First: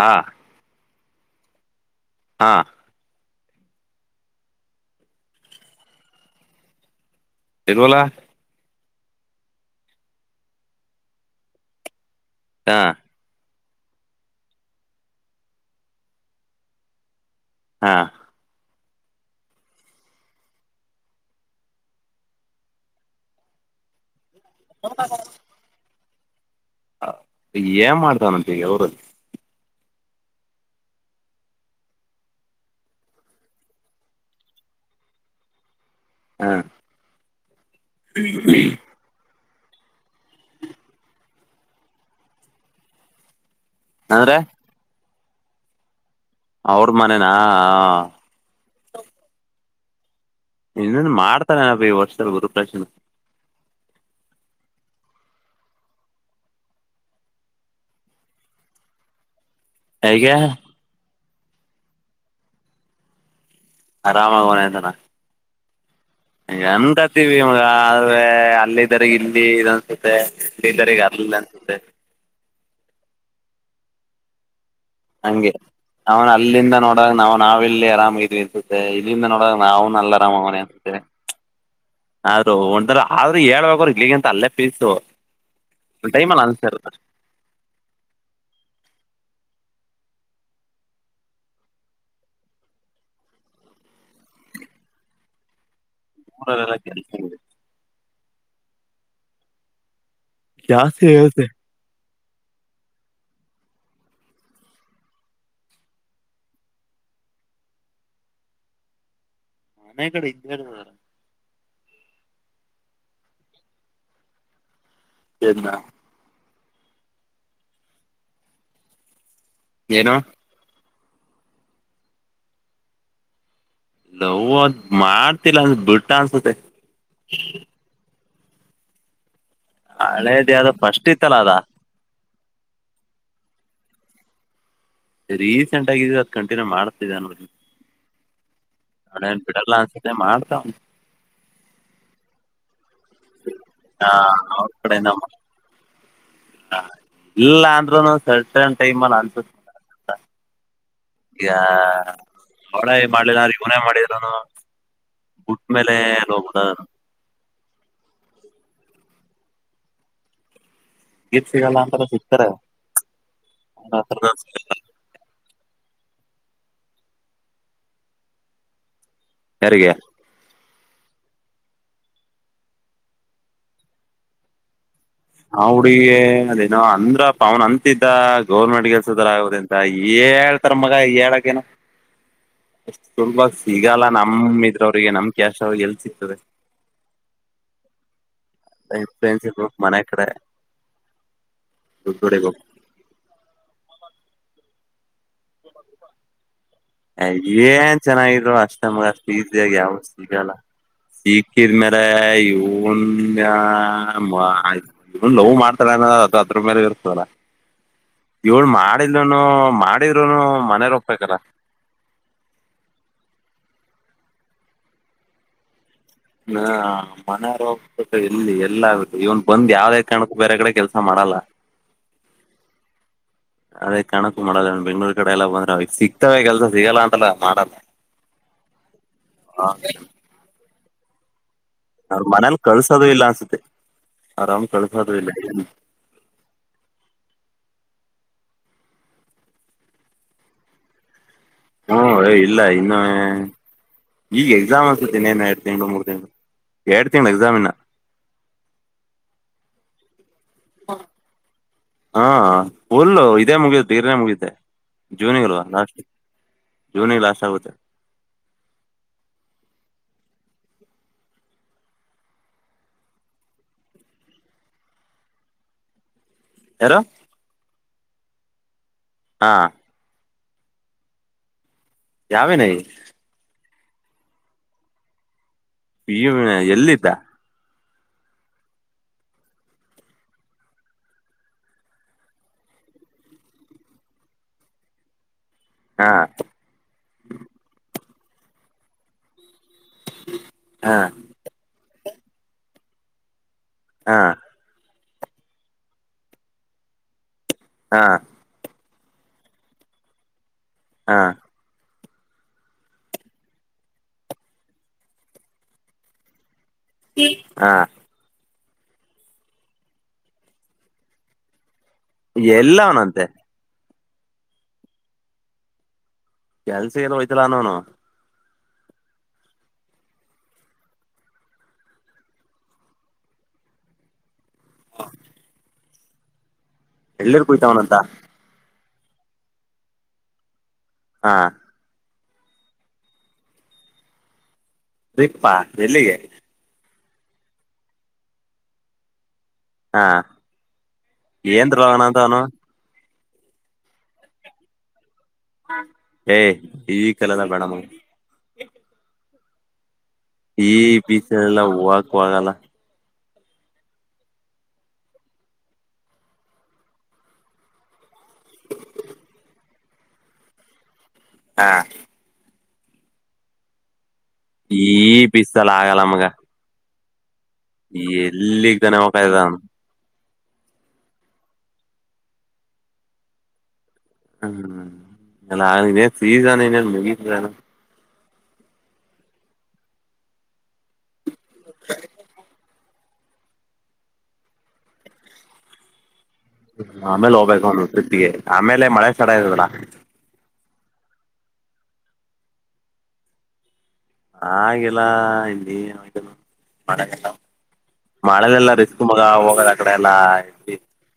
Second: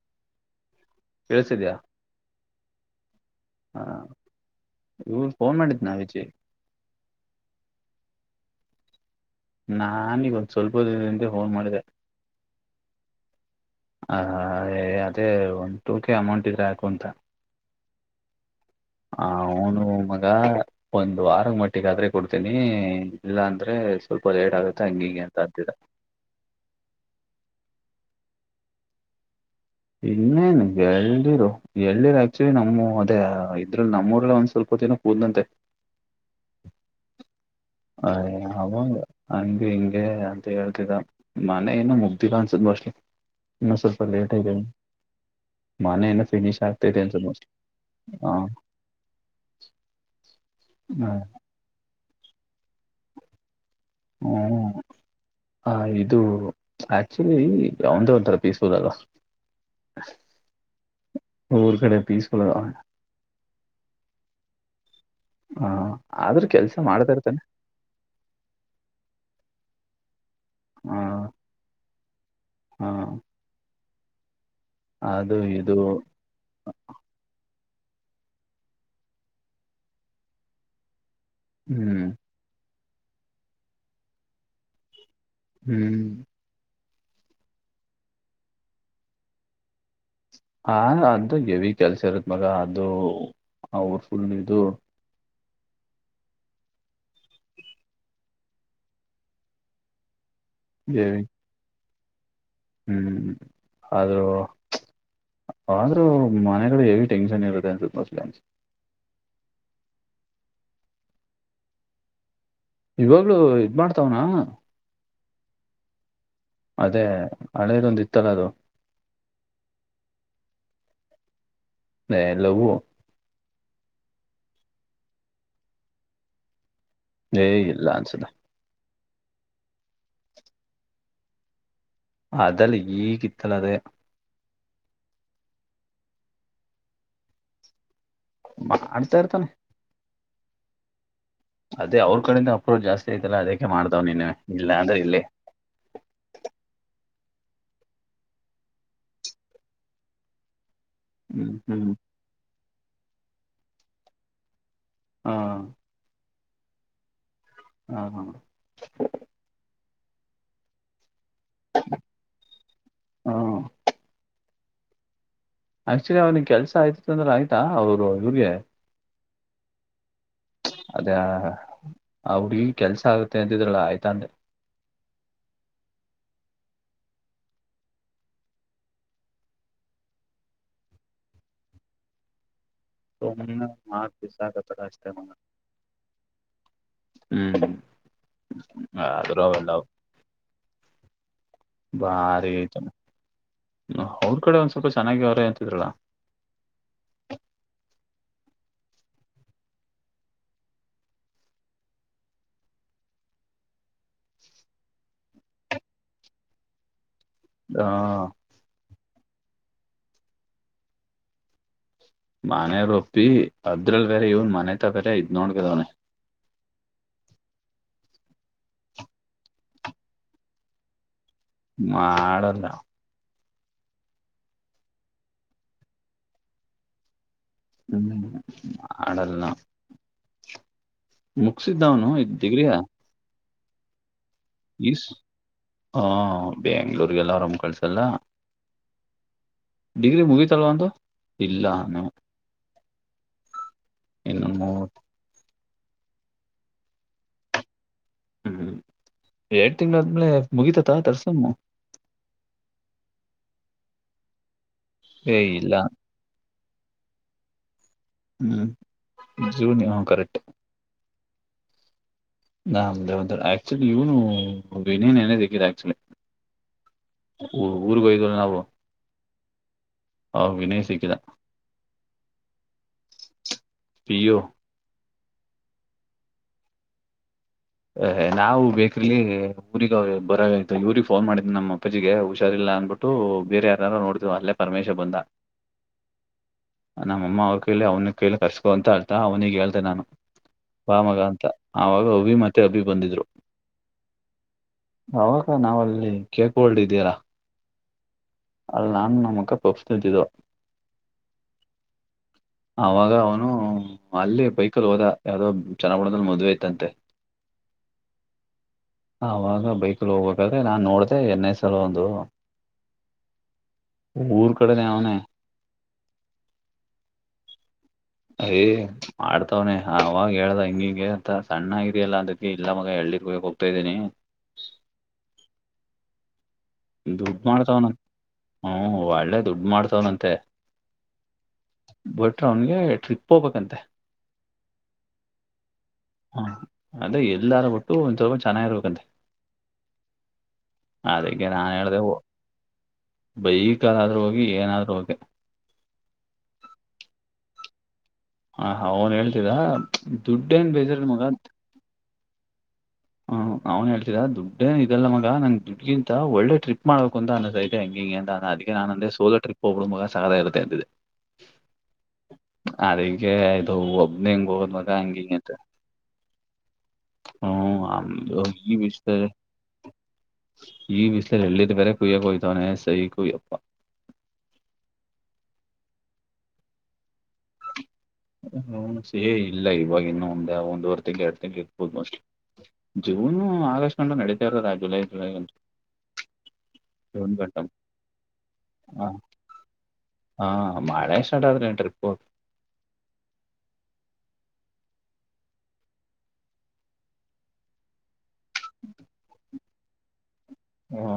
ಹಾ ಕೇಳ್ಸ್ತಿದ್ಯಾ. ಹಾ ಹಾ ಇವ್ನ್ ಫೋನ್ ಮಾಡಿದ್ನಾ ವಿಜಿ ಎದುವಲ ನಾನೀಗೊಂದ್ ಸ್ವಲ್ಪ ದಿನದಿಂದೆ ಫೋನ್ ಮಾಡಿದೆ. ಹಾ ಹ ಎ ಅದೇ ಒಂದು ಟೂ ಕೆ ಅಮೌಂಟ್ ಇದ್ರೆ ಹಾಕು ಅಂತ. ಹಾ ಹ ಅವ್ನು ಮಗ ಒಂದು ವಾರದ್ ಮಟ್ಟಿಗಾದ್ರೆ ಕೊಡ್ತೀನಿ ಇಲ್ಲ ಅಂದ್ರೆ ಸ್ವಲ್ಪ ಲೇಟ್ ಆಗ್ ತಂಗಿಗೆ ಅಂತ ಅಂತಿದ್ದ. ಈಗ್ ಏನ್ ಮಾಡ್ತಾನಂತ್ ಈಗ್ ಏವ್ರುದ್ ಇನ್ನೇನ್ ಎಳ್ಳಿರು ಎಳ್ಳಿರು ಆಕ್ಚುಲಿ ನಮ್ಮ ಅದೇ ಇದ್ರಲ್ಲಿ ನಮ್ಮೂರಲ್ ಒಂದ್ ಸ್ವಲ್ಪ ದಿನ ಓದ್ನಂತೆ ಹಾ ಅಯ್ಯೋ ಅದೆಂಗೆ ಹಂಗ ಹಿಂಗೆ ಅಂತ ಹೇಳ್ತಿದ್ದ ಮನೆ ಏನು ಮುಗ್ದಿಲ್ಲ ಅನ್ಸತ್ ಮೋಸ್ಟ್ಲಿ. ಇನ್ನ ಸ್ವಲ್ಪ ಲೇಟ್ ಅಂದ್ರೆ ಇದೆ ನಾನು ಇನ್ನ ಫಿನಿಷ್ ಅವ್ರ ಆಗ್ತಿದೆ ಅನ್ಸುತ್ ಮನೆನಾ ಮೋಸ್ಟ್ಲಿ ಹಾ ಇನ್ನೇನ್ ಮಾಡ್ತಾನೆ ಅಬಿ ಈ ವರ್ಷದಲ್ ಗುರು ಪ್ರವೇಷನ್ ಹ್ಮ ಹ ಇದು ಆಕ್ಚುಲಿ ಅವ್ನ್ದೆ ಒಂಥರ ಪೀಸ್ಫುಲ್ ಅಲ. ಹ ಈಗೇನು. ಊರ್ ಕಡೆ ಪೀಸ್ಫುಲ್ ಅಲ ಆರಾಮಾಗವ್ನೆ ಅಂತಾನ ಹಾ ಆದ್ರೂ ಕೆಲ್ಸ ಮಾಡ್ತ ಇರ್ತಾನ್. ಹಾ ವೆ ಅಲ್ಲಿದ್ದರಿಗ ಇಲ್ಲಿ ಇದ್ ಅನ್ಸುತ್ತೆ ಇಲ್ಲಿದ್ದರಿಗ್ ಅಲ್ ಅನ್ಸುತ್ತೆ. ಹಾ ಹಂಗೆ ಇದು ಅವ್ನ್ ಅಲ್ಲಿಂದ ನೋಡಾಗ್ ನಾವ್ ನಾವೆಲ್ಲಿ ಆರಾಮ ಇದ್ವಿ ಅನ್ಸುತ್ತೆ ಇಲ್ಲಿಂದ ನೋಡ್ವಾಗ್ ನಾವು ನ ಅಲ್ ಆರಾಮಾಗವ್ನೆ ಅನ್ಸತ್ತೆ. ಹ್ಮ್ ಆದರು ಒಂ ಆದ್ರರು ಹೇಳ್ಬೇಕ್ರ ಇಗಂತ ಅಲ್ಲೇ ಪೀಸು ಹ್ಮ್ ಒ ಟೈಮಲ್ಲಿ ಅನ್ಸರ್ ಹಾ ಅಂತ ಎವಿ ಕೆಲಸ ಇರುತ್ತ ಮಗ ಅದು ಅವರ್ಫುಲ್ ಇದು ಮೂರಲ್ಲ [unintelligible] ಜಾಸ್ತಿ ಹೆವಿ ಇರುತ್ತದೆ ಹ್ಮ್ ಅ [unintelligible] ಆದ್ರರು ಮನೆಗಡೆ ಹೆವಿ ಟೆನ್ಷನ್ ಇರರುತ್ತೆ ಅನ್ಸನ್ ಮನೆ ಕಡೆ ಇದ್ದದ ಇವಾಗ್ಲು ಇದ ಮಾಡ್ತಾವ್ನಾ ಎನ್ನ ಅದೇ ಹಳೇದೊಂದಿತ್ತಲ್ಲ ಅದು ಏನು ಹಲ್ಲವು ನವ ಅದ್ ಮಾಡ್ತಿಲ್ಲ ಅಂದ ಬಿಟ್ಟ ಅನ್ಸುತ್ತೆ ಏ ಇಲ್ಲಾನ್ಸಲ್ಲ ಹಳೆದೇ ಅದು ಪಫಸ್ಟ್ ಇತ್ತಲ್ಲ ಅದ ಅದೆಲ್ಲ ಈಗಿತ್ತಲ ಅದ ರೀಸೆಂಟ್ಗಿದ್ದ ಅದು ಕಂಟಿನ್ಯೂ ಮಾಡ್ತಿದೆ ಅನ್ನೋಲ್ಲಿ ಮ ನಣೇನ್ ಬಿಡಲ್ಲ ಅನ್ಸತ್ತೆ ಮಾಡ್ತಾವ [unintelligible] ಅದೇ ಅವ್ರ ಕಡಿಂದ ಅಪ್ರೋಚ್ ಜಾಸ್ತಿ ಆಐ್ತಲ್ಲಾ ಅದಕ್ಕೆ ಮಾಡ್ದಾವ್ ನೀನು ಇಲ್ಲ ಅಂದ್ರೆ ಇಲ್ಲಿ ಹ ಇಲ್ಲ ಅಂದ್ರುನು ಸರ್ಟನ್ ಟೈಮ್ ಅಲ್ಲಿ ಅನ್ಸ ಈ ಹ್ಮ್ ಹ್ಮ್ ಹೊಡ ಮಾಡ್ಲಿಲ್ಲ ಇನೇ ಮಾಡಿದ್ನು ಹ ಗುಟ್ ಮೇಲೆ ಲ್ಲ ನೋದ [unintelligible] ಹಾ ಹಾ ಗೀಪ್ ಸಿಗಲ್ಲ ಅಂತ ಸಿಗ್ತಾರೆ ಹ ಆಕ್ಚುಲಿ ಅವ್ರನಿಗೆ ಕೆಲಸ ಆಯ್ತಿತ್ತು ಅಂದ್ರೆ ಆಯ್ತಾ ಅವರು ಇವ್ರಿಗೆ ಯಾರಿಗೆ ಅದೇ ಅವ್ರಗ ಕೆಲ್ಸ ಆಗತ್ತೆ ಅಂತಿದ್ರಲ್ಲ ಆಯ್ತಾ ಅಂದ್ರೆ ಹ ಹುಡಗ ಅದೇನ ಅಂದ್ರ ಪವನ್ ಅಂತ ಇದ್ದ ಗೌರ್ಮೆಂಟ್ ಕೆಲ್ಸದರ ಆಗದಂತ ಹೇಳ್ತಾರ ಮಗ ಹೇಳಕ್ಕೇನು ತುಲ್ಂಬ ಸುಮ್ನೆ ಸಿಗಲ್ಲ ಮಾತ್ ನಮ ಬಿಸಾಕತರ ಇದ್ರ ಅಷ್ಟೇ ಅವಿಗೆ ಮಗ. ನಮ್ ಕ್ಯಾಶ್ ಅವಿಗೆ ಎಲ್ ಸಿಗ್ತದೆ ಹ್ಮ್ ಫ್ರೆಂಡ್ಸ್ ಅದರಲ್ಲ ಇರ್ಬೇಕು ಮನೆ ಕಡೆ ಬಾರಿ ದುಡ್ಡುಡಿಬೇಕು ಆಯ್ತ ಅವ್ರ ಕಡೆ ಒಂದ್ ಸ್ವಲ್ಪ ಚೆನ್ನಾಗಿ ಅವರೇ ಅಂತಿದ್ರಲ್ಲ ಏನ್ ಚೆನ್ನಾಗಿದ್ ಅಷ್ಟಮಗ ಅಷ್ಟ ಇದಾಗ ಯಾವ ಸಿಗಲ್ಲ ಸಿಕ್ಕಿದ ಮ್ಯಾರ ಇವನ್ ಇ ನೋವು ಮಾಡ್ತಾರಏನ ಅದು ಅದ್ರ ಮೇಲೆ ಇರ್ತದ ಹಾ ಏಳ್ ಮಾಡಲ್ನು ಮಾಡಿದ್ರುನು ಮನೆ ರ ಹೋಗ್ಬೇಕಾರ ಮನೆ ರೊಪ್ಪಿ ಅದ್ರಲ್ಲಿ ಬೇರೆ ಇವ್ನ್ ಮನೆತ ಬೇರೆ ಇದ್ ನೋಡ್ಗದವನ ಹಾ ಮನ ರೋಗ ಎಲ್ಲಿ ಎಲ್ಲ ಇವನ್ ಬಂದ್ ಯಾವ್ದೇ ಕಾರಣಕ್ಕ ಬೇರೆ ಕಡೆ ಕೆಲ್ಸ ಮಾಡಲ್ಲ ಮಾಡಲ್ಲ ಅದೇ ಕಣಕು ಮಾಡಲ್ಲ ಬೆಂಗಗಳೂರ್ ಕಡೆ ಎಲ್ಲ ಬಂದ್ರ ಸಿಗ್ತವೆ ಕೆಲಸ ಸಿಗಲ್ಲ ಅಂತಲ್ಲ ಮಾಡಲ್ಲ ಹ್ಮ ಆಡಲ್ಲಲ್ಲಾ ಅವನು ಅವ್ರ ಇ ಮನೇಲಿ ಡಿಗ್ರಿಯ ಕಳ್ಸೋದು ಇಲ್ಲ ಅನ್ಸುತ್ತೆ ಆರಾಮ್ ಈಸ್ ಕಳ್ಸೋದೂ ಇಲ್ಲ ಹ ಬೆ್ಯಾಂಗ್ಳೂರ್ಗೆಲ್ಲ ಆರಾಮ್ ಕಳ್ಸಲ್ಲ ಡಿಗ್ರಿ ಮುಗಿತಲ್ವ ಅವ್ನು ಇಲ್ಲ ಹ್ಮ್ ಇಲ್ಲ ಇನ್ನು ಇನ್ನು ಈಗ ಎಕ್ಸಾಮ್ ಆ ಮೂವತ್ ದನ್ನೇನ ಎರಡು ತಿಂಗಳು ಮೂರು ತಿಂಗಳು ಎರಡು ತಿಂಗಳು ಎಕ್ಸಾಮಿನ ಹ್ಮ್ ಎರಡ್ ತಿಂಗ್ಳ ಆದ್ಮೇಲೆ ಮುಗಿತತ ತರ್ಸಮ್ಮ ಹಾ ಹುಲ್ಲು ಇದೇ ಮುಗುತ್ತೆ ಗರ್ನೇ ಮುಗಿತೆ ಏ ಜವನಿ ಇಲ್ವಾ ಇಲ್ಲ ನಾಷ್ಟು ಜೂನಿಗೆ ಲಾಸ್ಟ್ ಆಗುತ್ತೆ ಹ್ಮಞ ಜೂನ ಹ ಕರೆಕ್ಟ್ ನಾೇವ ಆಕ್ಚುಲಿ ಇವನು ವಿನನ್ನೇ ದಕ್ಕಿದೆ ಆಕ್ಚುಲಿ ಯಾರೋ ಊರ್ಗ ಹೋಯ್ವಲ್ಲ ನಾವು ಹಾಂ ಹ ವಿನಯ್ ಸಿಕ್ಕಿದ ಯಾವ ವಿನಯ್ ಪಿಯು ಪಿಯು ವಿನಯ್ ಎಲ್ಲಿಿದ್ದ ಅಹ್ ನಾವು ಬೇಕ್ರಲ್ಲಿ ಊರಿಗೆ ಬರೋ ಆಯ್ತು ಇವಗ್ ಫೋನ್ ಮಾಡಿದ್ನಿ ನಮ್ಮ ಅಪ್ಪಾಜಿಗೆ ಹುಷಾರಿಲ್ಲ ಅಂದ್ಬಿಟ್ಟು ಬೇರೆ ಯಾರು ನೋಡ್ತೀವ ಅಲ್ಲೇ ಪರಮೇಶ ಬಂದ ಹಾ ನಮ್ಮಅಮ್ಮ ಅವ್ರು ಕೇಳಿ ಅವ್ನ ಕೇಳಿ ಕರ್ಸ್ಕೊ ಅಂತ ಹೇಳ್ತ ಅವ್ನಿಿಗೆ ಹೇಳ್ತೆ ನಾನು ಹಾ ಬಾ ಮಗ ಅಂತ ಆವಾಗ ಉಭಿಮತ್ತೆ ಅಬಿ ಬಂದಿದ್ರು ಹಾ ಅವಕ್ಕ ನಾವ್ ಅಲ್ಲಿ ಕೇಕ್ಲ್ಡ್ಿದ್ದೀರಾ ಹಾ ಅಲ್ಲಿ ನಾನು ನಮ್ಮಕ್ಕ ಪುಪ್ಸ್ ತಿಂತಿದ್ದೊ ಹಾಂ ಅವಾಗ ಅವನು ಅಲ್ಲಿ ಬೈಕಲ್ಲಿ ಹೋದ ಯಾವ್ದೋ ಚೆನ ಬುಣದಲ್ಲಿ ಮದ್ೆ ತಂತೆ ಹಾ ಅವಾಗ ಬೈಕಲ್ ಹೋಗ್ಬೇಕ್ರೆ ನಾನ್ ನೋಡ್ದ ಎನ್ೆ ಸಲ ಒಂದು ಎಲ್ಲ ಅವನಂತೆ ಊರ್ ಕಡೆನ ಅವ್ನೇ ಕೆಲ್ಸ ಇಲ್ಲ ಹೋ್ತಲ್ಲ ನೋನು ಅಯ ಮಾಡ್ತವ್ನನೆ ಅವಾಗ ಹೇಳ್ದ ಹಂಗಿಂಗೆ ಅ ಸಣ್ಣಗಿದಲ್ಲ ಅಂತಿ ಇಲ್ಲ ಮಗ ಎಳ್ಳಿರ್ಬೇಕ [unintelligible] ತಾ ಇದೀನಿ ಹಾ ದುಡ್ಡು ಮಾಡ್ತವನ ಹ ಒಳ್ಳೆ ದುಡ್ಡು ಮಾಡ್ತವನಂತೆ ಹಾಂ ಬಟ್ರ ಅವನ್ಗೆ ಟ್ರಿಪ್ ಹೋಗ್ಬೇಕಂತೆ ಪ್ಪಾ ಎಲ್ಲಿಗೆ ಹಾ ಅದೇ ಎಲ್ಲಾರು ಬಿಟ್ಟು ಒಂದ ಸ್ವಲ್ಪ ಚೆನ್ನಾಗಿರ್ಬೇಕಂತೆ ಹಾ ಅದಕ್ಕೆ ನಾನ್ ಏನ್ ಹೇಳ್ದೆ ಅವನ ಅಂತ ಅವನು ಬೈ ಕಾಲಾದ್ರೂ ಹೋಗಿ ಏನಾದ್ೂ ಹೋಗಿ ಏ್ ಈ ಕಾಲೆಲ್ಲ ಬೇಡ ಹ ಹ ಅವನ್ ಹೇಳ್ತಿದ್ದ ಈ ಬೀಸನೆಲ್ಲ ಹೂಕ್ುವಾಗಲ್ಲ ಹ್ ನಾವ್ನ್ ಹೇಳ್ತಿದಾ ದುಡ್ಡನ್ ಇದಲ್ಲ ನ ಮಗ ನನ್ ದುಡ್ಗಿಂತ ಒಳ್ಳೆ ಟ್ರಿಪ್ ಮಾಡಬೇಕು ಅಂತ ಅನ್ನಸೈತೆ ಹಂಗಿಂಗಗೆ ಅದಕ್ಕೆ ನಾನ ಅಂದ ಸೋಲೋ ಟ್ರಿಪ್ ಹೋಗಬ ಮಗ ಸಹಾದ ಇತ್ತೆ ಅಂತಂದಿದೆ ಹಾ ಅಿಗೆ ಆಯದು ಒಬ್ಬನ ಹೆಂಗ್ ಹೋದ್ ಮಗ ಹಂಗಿ ಹಂಗತೆ ಲಗಾಲಮಗೆ ಹ್ಮ ಆಮ ಹೋಗ ಎಲ್ಲಿಗ್ ತಾನೆ ಹೋಗ್ತಾ ಬಿಿಸ್ತರೆ ಇದ್ದಾನ ಈ ವಿಿಸಲ ಹೇಳಳ್ಳ ಬೇರೆ ಕೊಯ ತಾನೆ ಸ ಕೊಯ ಅಪ್ಪ ಹ್ಮ್ೇ ಫ್ರೀಸ್ಾನ ಇ ಮಗಾನ ಹ ಸೇ ಇಲ್ಲ ಇವಾಗ ಇನ್ನುೂ ಒಂದ ಒಂದುವರೆ ತಿಂ್ಗಳು ಎರಡು ತಿಂಗ್ಗಳು ಇರ್ಬೋದು ಮೋಸ್ಟ್ಲಿ ಜೂನು ಆಗಸ್ಟ್ ಅಂತಟ ನಡೀತಾ ಇರೋದಾ ಜುಲೈ ಜುಲೈಂ ಹ ಆಮೇಲೆ ಹೋಗ್ಬೇಕು ಅವನು ತೃಪ್ಿಗೆ ಆಮೇಲೆ ಮಳೆ ಹ ಸ್ಥರ ಇರದಲ್ಲಾ ಹಾ ಮಾಳೆ ಸ್ಟಾರ್ಟ್ ಆದ ರೀ ಟ್ರಿಪ್ಪು ಆಿಲ್ಲ ಇಲ್ಲಿ ಮಾಡ ಮಳೆಲೆಲ್ಲ ರಿಸ್ಕ್ ಮಗ ಹೋಗದ ಆಕಡೆ ಎಲ್ಲಾ ಹಾ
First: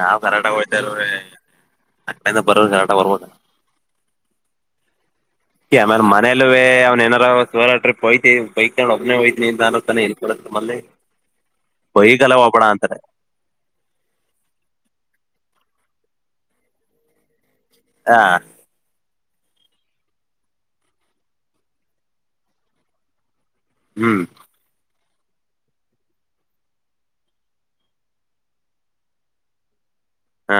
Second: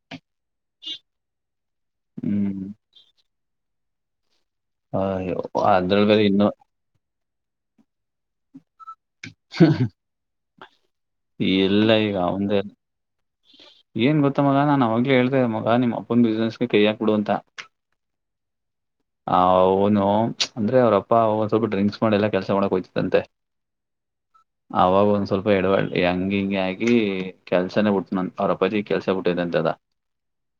ನಾವವು ಕರಾಟ ಹೊೋತಾರೀ ಅಡಿಂದ ಹ್ಮ್ ಬರೋರು ಕರಾಟ ಬರ್ಬೋದ ಹಯೋ ಆಮೇ ಮನೇಲೇ ಅವ್ ನಾರೋ ಸರ ಟ್ರಿಪ್ ಹಯ್ತಿ ಬೈಕ್ ಒಬ್ಬನೆೇ ಹಯ್ತನಿ ಅನತಾನೆ ಇ ಇಡಮ್ಮಲ್ಲಿ ಎಲ್ಲ ಈಗ ಅವಂದ ಏನ್ ಗೊತ್ತ ಮಗ ನಾನ್ ಅವಾಗಲ ಹೇಳ್ತೇ ಮ ನಿಮಮ್ಮ ಅಪ್ಪೊ ಬಿಸ್ನೆಸ್ಗೆೈ ಹಾಕ್ಬ ಬಿಡು ಅಂತ ಹಾ ಆ ಅವನು ಅಂದ್ರೆ ಅವ್ರಪ್ಪ ಅವ ಸ್ವಲ್ಪ ಡ್ರಿಂಕ್ಸ್ ಮಾಡ ಎಲ್ಲ ಕೆಲಸ ಮಾಡಕ್ ಹಯ್ತಿದ್ದಂತೆ ಹ್ಮ್ ಅವಾಗ ಒಂದ್ ಸ್ವಲ್ಪ ಎಡವಾಡ್ ಹಂಗ ಹಿಂಗ ಆಗಿ ಕೆಲ್ಸನೇ ಹಟ್ತನ ಅವ್ರಪ್ಪ ಪತಿ ಕೆಲ್ಸ ಬಿಟ್ಟಿದೆ ಅಂತದ ಹಾ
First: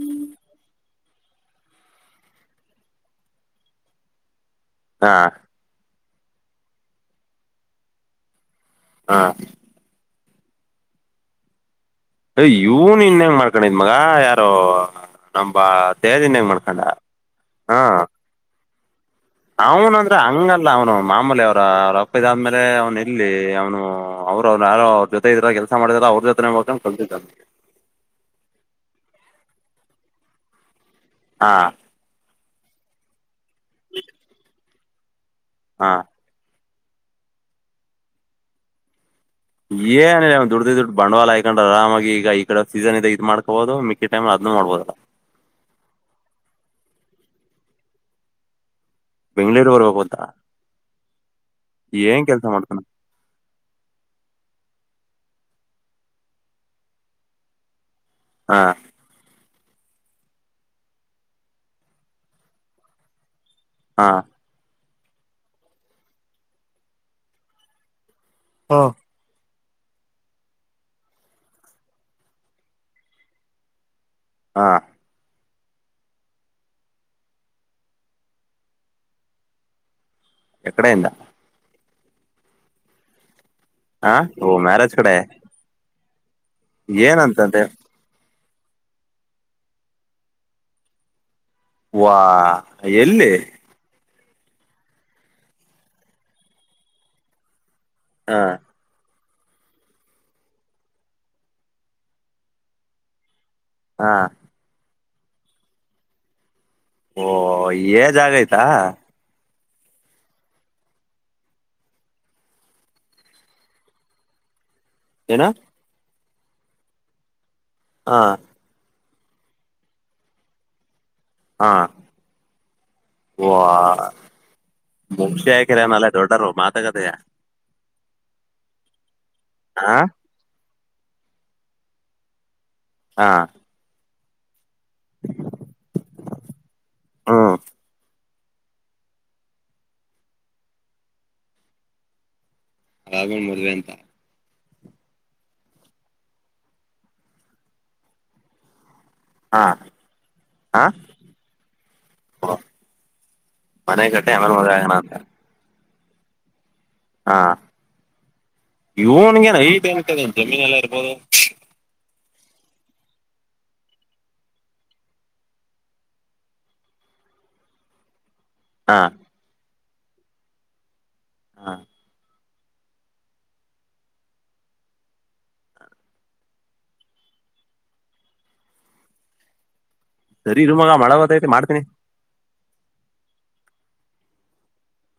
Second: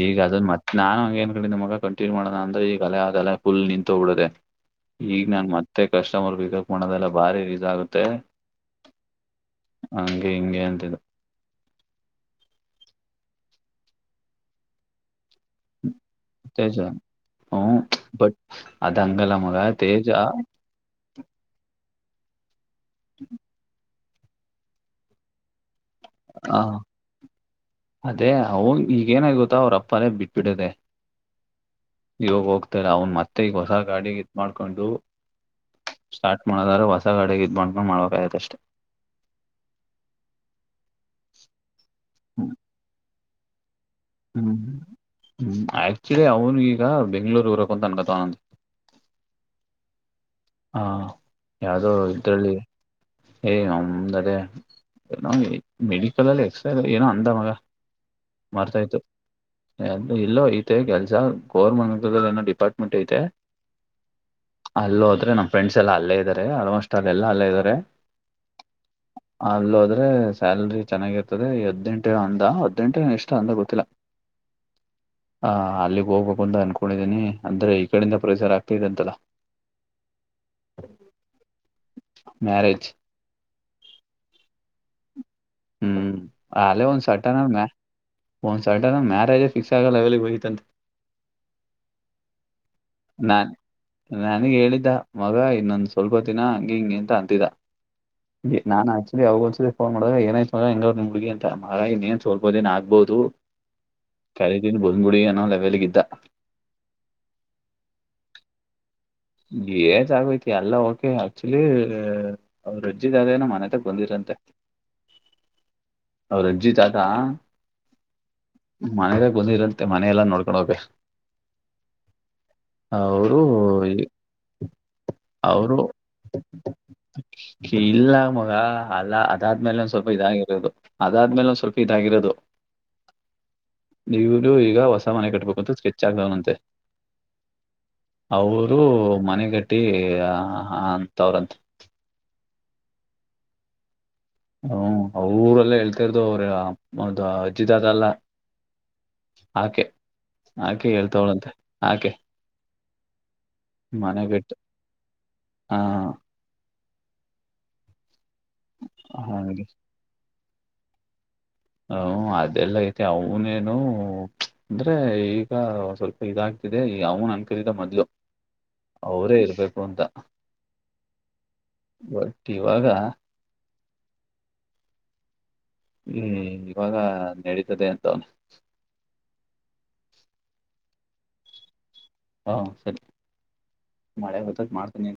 ಈಗ ಅದದು ಮತ್ತ ನಾನು ಹ ಏನ್ ಕಡೆದ ಮಗ ಕ ಏನ್ ಮಾಡೋದ ಅಂದ್ರೆ ಈಗ ಅಲೆ ಅದೆಲೆ ಫುಲ್ ನಿಂತು ಬಿಡದೆ ಹಾ ಈಗ ನಾನ್ ಮತ್ತೆ ಕಸ್ಟಮರ್ ಪಿಕಪ್ ಮಾಡೋದೆಲ್ಲ ಭಾರಿ ಇದಾಗುತ್ತೆ ಹಾ ಹಂಗೆ ಹಿಂಗೆ ಅಂತಿದ್ದು ಯ ಇವನ್ ಇವ್ನ ಹೆಂಗ್ ಮಾಡ್ಕೊಂಡಿದ್ ಮಗ ಯಾರೋ ನಂಬ ದಹದನ್ ಹೆಂ ಮಾಡ್ಕೊಂಡ ಹಾಂ ಅದಂಗಲ ಮುಗ ತೇಜಾ ಅಲ್ಲ ಅವನು ಮಾಮೂಲಿ ಅವರ ಅವ್ರ ಅಪ್ಪ ಇದಾದ್ಮೇಲೆ ಅವನು ಎಲ್ಲಿ ಅವನು ಅವ್ ಅವ್ ಯಾರ ಅವ ಜೊ ಇದಾರ ಕೆಲಸ ಮಾಡಿದಾರ ಅವ್ರ ಜೊತೆನೇ ಹ ಮಾಡ ಕತ ಅದೇ ಅವ್ ಈಗ ಏನ ಆಗತ್ತ ಅವ್ರಪ್ಪನೇ ಬಿಟ್ಬಿಡದೆೇ ಹಾಂ ಇವ ಹೋಗ್ತರ ಅವನು ಮತ್ತೆ ಈಗ ಹೊಸ ಗಾಡಿಗಿತ್ಡ್ಕೊಂಡು ಹಾ ಸ್ಟಾರ್ಟ್ ಮಾಡದ್ರೆ ಹೊಸಗಡೆಗೆ ಇದ್ ಬ್ಕೊಂಡ್ ಮಾಡಬೇಕ ಆ್ತ ಅಷ್ಟೆ ಏನ ದುಡ್ಡ್ದ ದುಡ್ ಬಂಡವಾಳ ಹಯ್ಕೊಂಡ್ರ ಆರಾಮಾಗಿ ಈಗ ಈ ಹ್ಮ್ ಕಡೆ ಸೀಸನ್ ಇದದೆ ಇದ ಮಾಡ್ಕೋಬಹದು ಹ್ಮ್ ಹ್ಮ್ ಆಕ್ಚುಲಿ ಅವ್ನು ಈಗ ಬೆಂಗ್ಳೂರು ಊರಕ್ತ ಅನ್ಕತ ಆನಂದ ಬೆಂಗ್ಳೂರುವರು ಹೋಗಬೋದಾ ಹ ಯಾವ್ದೋ ಇದ್ರಲ್ಲಿ ಮಾಡ್ತಾನ ಏ ಒಂದರೆ ನಗೆ ಮೆಡಿಕಲಲ್ಲಿ ಎಕ್ಸ ಏನೋ ಅಂದವಾಗ ಹಾ ಮರ್ತಾ ಹೋಯಿತು ಎ ಇಲ್ಲೋ ಐತೆ ಕೆಲ್ಸ ಗೋರ್ಮೆಟ್ ಏನೋ ಡಿಪಾರ್ಟ್ಮೆಂಟ್ ಐತೆ ಹಾ ಅಲ್ಲ ಹೋದ್ರೆ ನಮ್ಮ ಫ್ರೆಂಡ್ಸ್ ಎಲ್ಲ ಅಲ್ಲೇ ಇದ್ದಾರೆ ಆಲ್ಮೋಸ್ಟ್ ಅಲ್ಲೆಲ್ಲ ಅಲ್ಲೇ ಇದ್ದಾರೆ ಹಾ ಅಲ್ಲ ಹೋದ್ರೆ ಸ್ಯಾಲ್ರಿ ಚೆನ್ನಾಗಿರ್ತದೆ ಹದ್ನೆಂಟೆ ಅಂದ ಹದ್ನೆಂಟೆ ಎಷ್ಟ ಅಂದ ಗೊತ್ತಿಲ್ಲ ಹಾ ಹ ಅಲ್ಲಿಗ್ ಹೋಗ್ಬೇಕುಂದ ಅನ್ಕೊಂಡಿದ್ದೀನಿ ಅಂದ್ರೆ ಈ ಕಡಿಂದ ಪರಿಸರ ಆಗ್ತಿದೆ ಅಂತಲ್ಲ ಎಕಡೈಂದ ಮ್ಯಾರೇಜ್ ಹಾ ಓ ಮ್ಯಾರೇಜ್ ಕಡೆ ಹ್ಮ್ ಅಲ ಒಂದು ಸರ್ಟನ ಏನಂತಂತೆ ಮ ಒಂದ್ ಸರ್ಟನ್ ಮ್ಯಾರೇಜ ಫಿಕ್ಸ್ ಆಗಲ್ಲ ಅವವೆಲ್ಲಿಗೆ ಹೋಗಯತಂತೆ ವಾ ಎಲ್ಲಿ ನಾನ್ ನನಗ್ ಹೇಳಿದ್ದ ಮಗ ಇನ್ನೊ ಸ್ವಲ್ಪ ದಿನ ಹಂಗಿ ಹಿಂಗೆ ಅಂತ ಅಂತಿದ್ದ ಹ ನಾ ಆಕ್ಚುಲಿ ಅವಾಗೋಲ್ಸ ಪೋನ್ ಮಾಡೋಗ ಏನ ಸ ಹೆಂಗ್ ನಿಮ್ಮ ಹುಡುಗಿ ಅ ಮಾರಾಗಿನ್ ಸೋಲ್ಬೋದ ಏನ್ ಆಗ್ಬಹುದು ಹಾ ಕರೆದಿದ್ರು ಬಂದ್ಬುಡಿ ಎನ್ನು ಲೆವೆಲಲ್ಲಿದ್ದ ಓಹ ಏ ಜಾಗ ಆಯ್ತಾ ಏ ಜಾಗೈತಿ ಎಲ್ಲ ಓಕೆ ಆಕ್ಚುಲಿ ಅವ್ರು ರಜ್ಜಿದ ಆದೇಏನೋ ಮನೆತಕ್ ಬಂದಿರಂತೆ ಏನಾ ಅವ್ರ ಅಜ್ಜಿತ್ ಆತ ಹಾ ಮನೆದಾಗ ಬಂದಿರಂತೆ ಮನೆ ಎಲ್ಲಾ ನೋಡ್ಕೊಂಡೋಗಿ ಹ ಅವರು ಮುಕ್ಷಿ ಅವರು ಹಾಕರನಲ್ಲೇ ದೊಡ್ಡರು ಮಾತಾಗದೆಯ ಇಲ್ಲ ಮಗ ಅಲ್ಲ ಅದಾದ್ಮೇಲೆ ಒಂದ್ ಹ ಸ್ವಲ್ಪ ಇದಾಗಿರೋದು ಅದಾದ್ಮೇಲೆ ಒಂದ ಸ್ವಲ್ಪ ಇದಾಗಿರೋದು ಹಾ ನೀವನು ಈಗ ಹೊಸ ಮನೆ ಕಟ್ಬೇಕು ಅಂತೂ ಸ್ಕೆಚ್ ಆಗದವನಂತೆ ಹ್ಮ್ ಅವರು ಮನೆಗಟ್ಟಿ ಅಂತ ಅವ್ರಂತ ರಾಘವಣ್ ಮದುವೆ ಅಂತ ಹ್ಮ ಅವರಲ್ಲ ಹೇಳ್ತರ್ದು ಅವ್ರ ಅದು ಅಜಿತ್ಅದಲ್ಲ ಹ ಆಕೆ ಹ ಆಕೆ ಹೇಳ್ತವಳಂತೆ ಆಕೆ ಮನೆ ಕಟ್ಟ ಯಮನು ಮದಾಗಣ ಅಂತ ಹಾ ಹಾ ಇವನ್ಗೇನ್ ಹಾಗೆ ಐತ ಅನ್ತ ಜಮೀನ್ ಎಲ್ಲ ಇರ್ಬೋದು ಹ ಅದೆಲ್ಲ ಐತೆ ಅವನೇನು ಅಂದ್ರೆ ಈಗ ಸ್ವಲ್ಪ ಇದಾಗ್ತಿದೆ ಅವನು ಅನ್ ಕರೀದ ಮದ್ಲು ಹಾ ಅವರೇ ಇರ್ಬೇಕು ಅಂತ ಹ ಬಟ್ ಇವಾಗ ಹ್ಮ್ ಇವಾಗ ನಡೀತದೆ ಅಂತ ಅವ್ನು ಸರಿ ನಿ ಮಗ ಮಾಡಳಬತೈಐತಿ ಮಾಡ್ತನಿ ಹಾ ಸರಿ ಮಳೆ ಗೊತ್ತಕ್ಕೆ ಮಾಡ್ತೀನಿ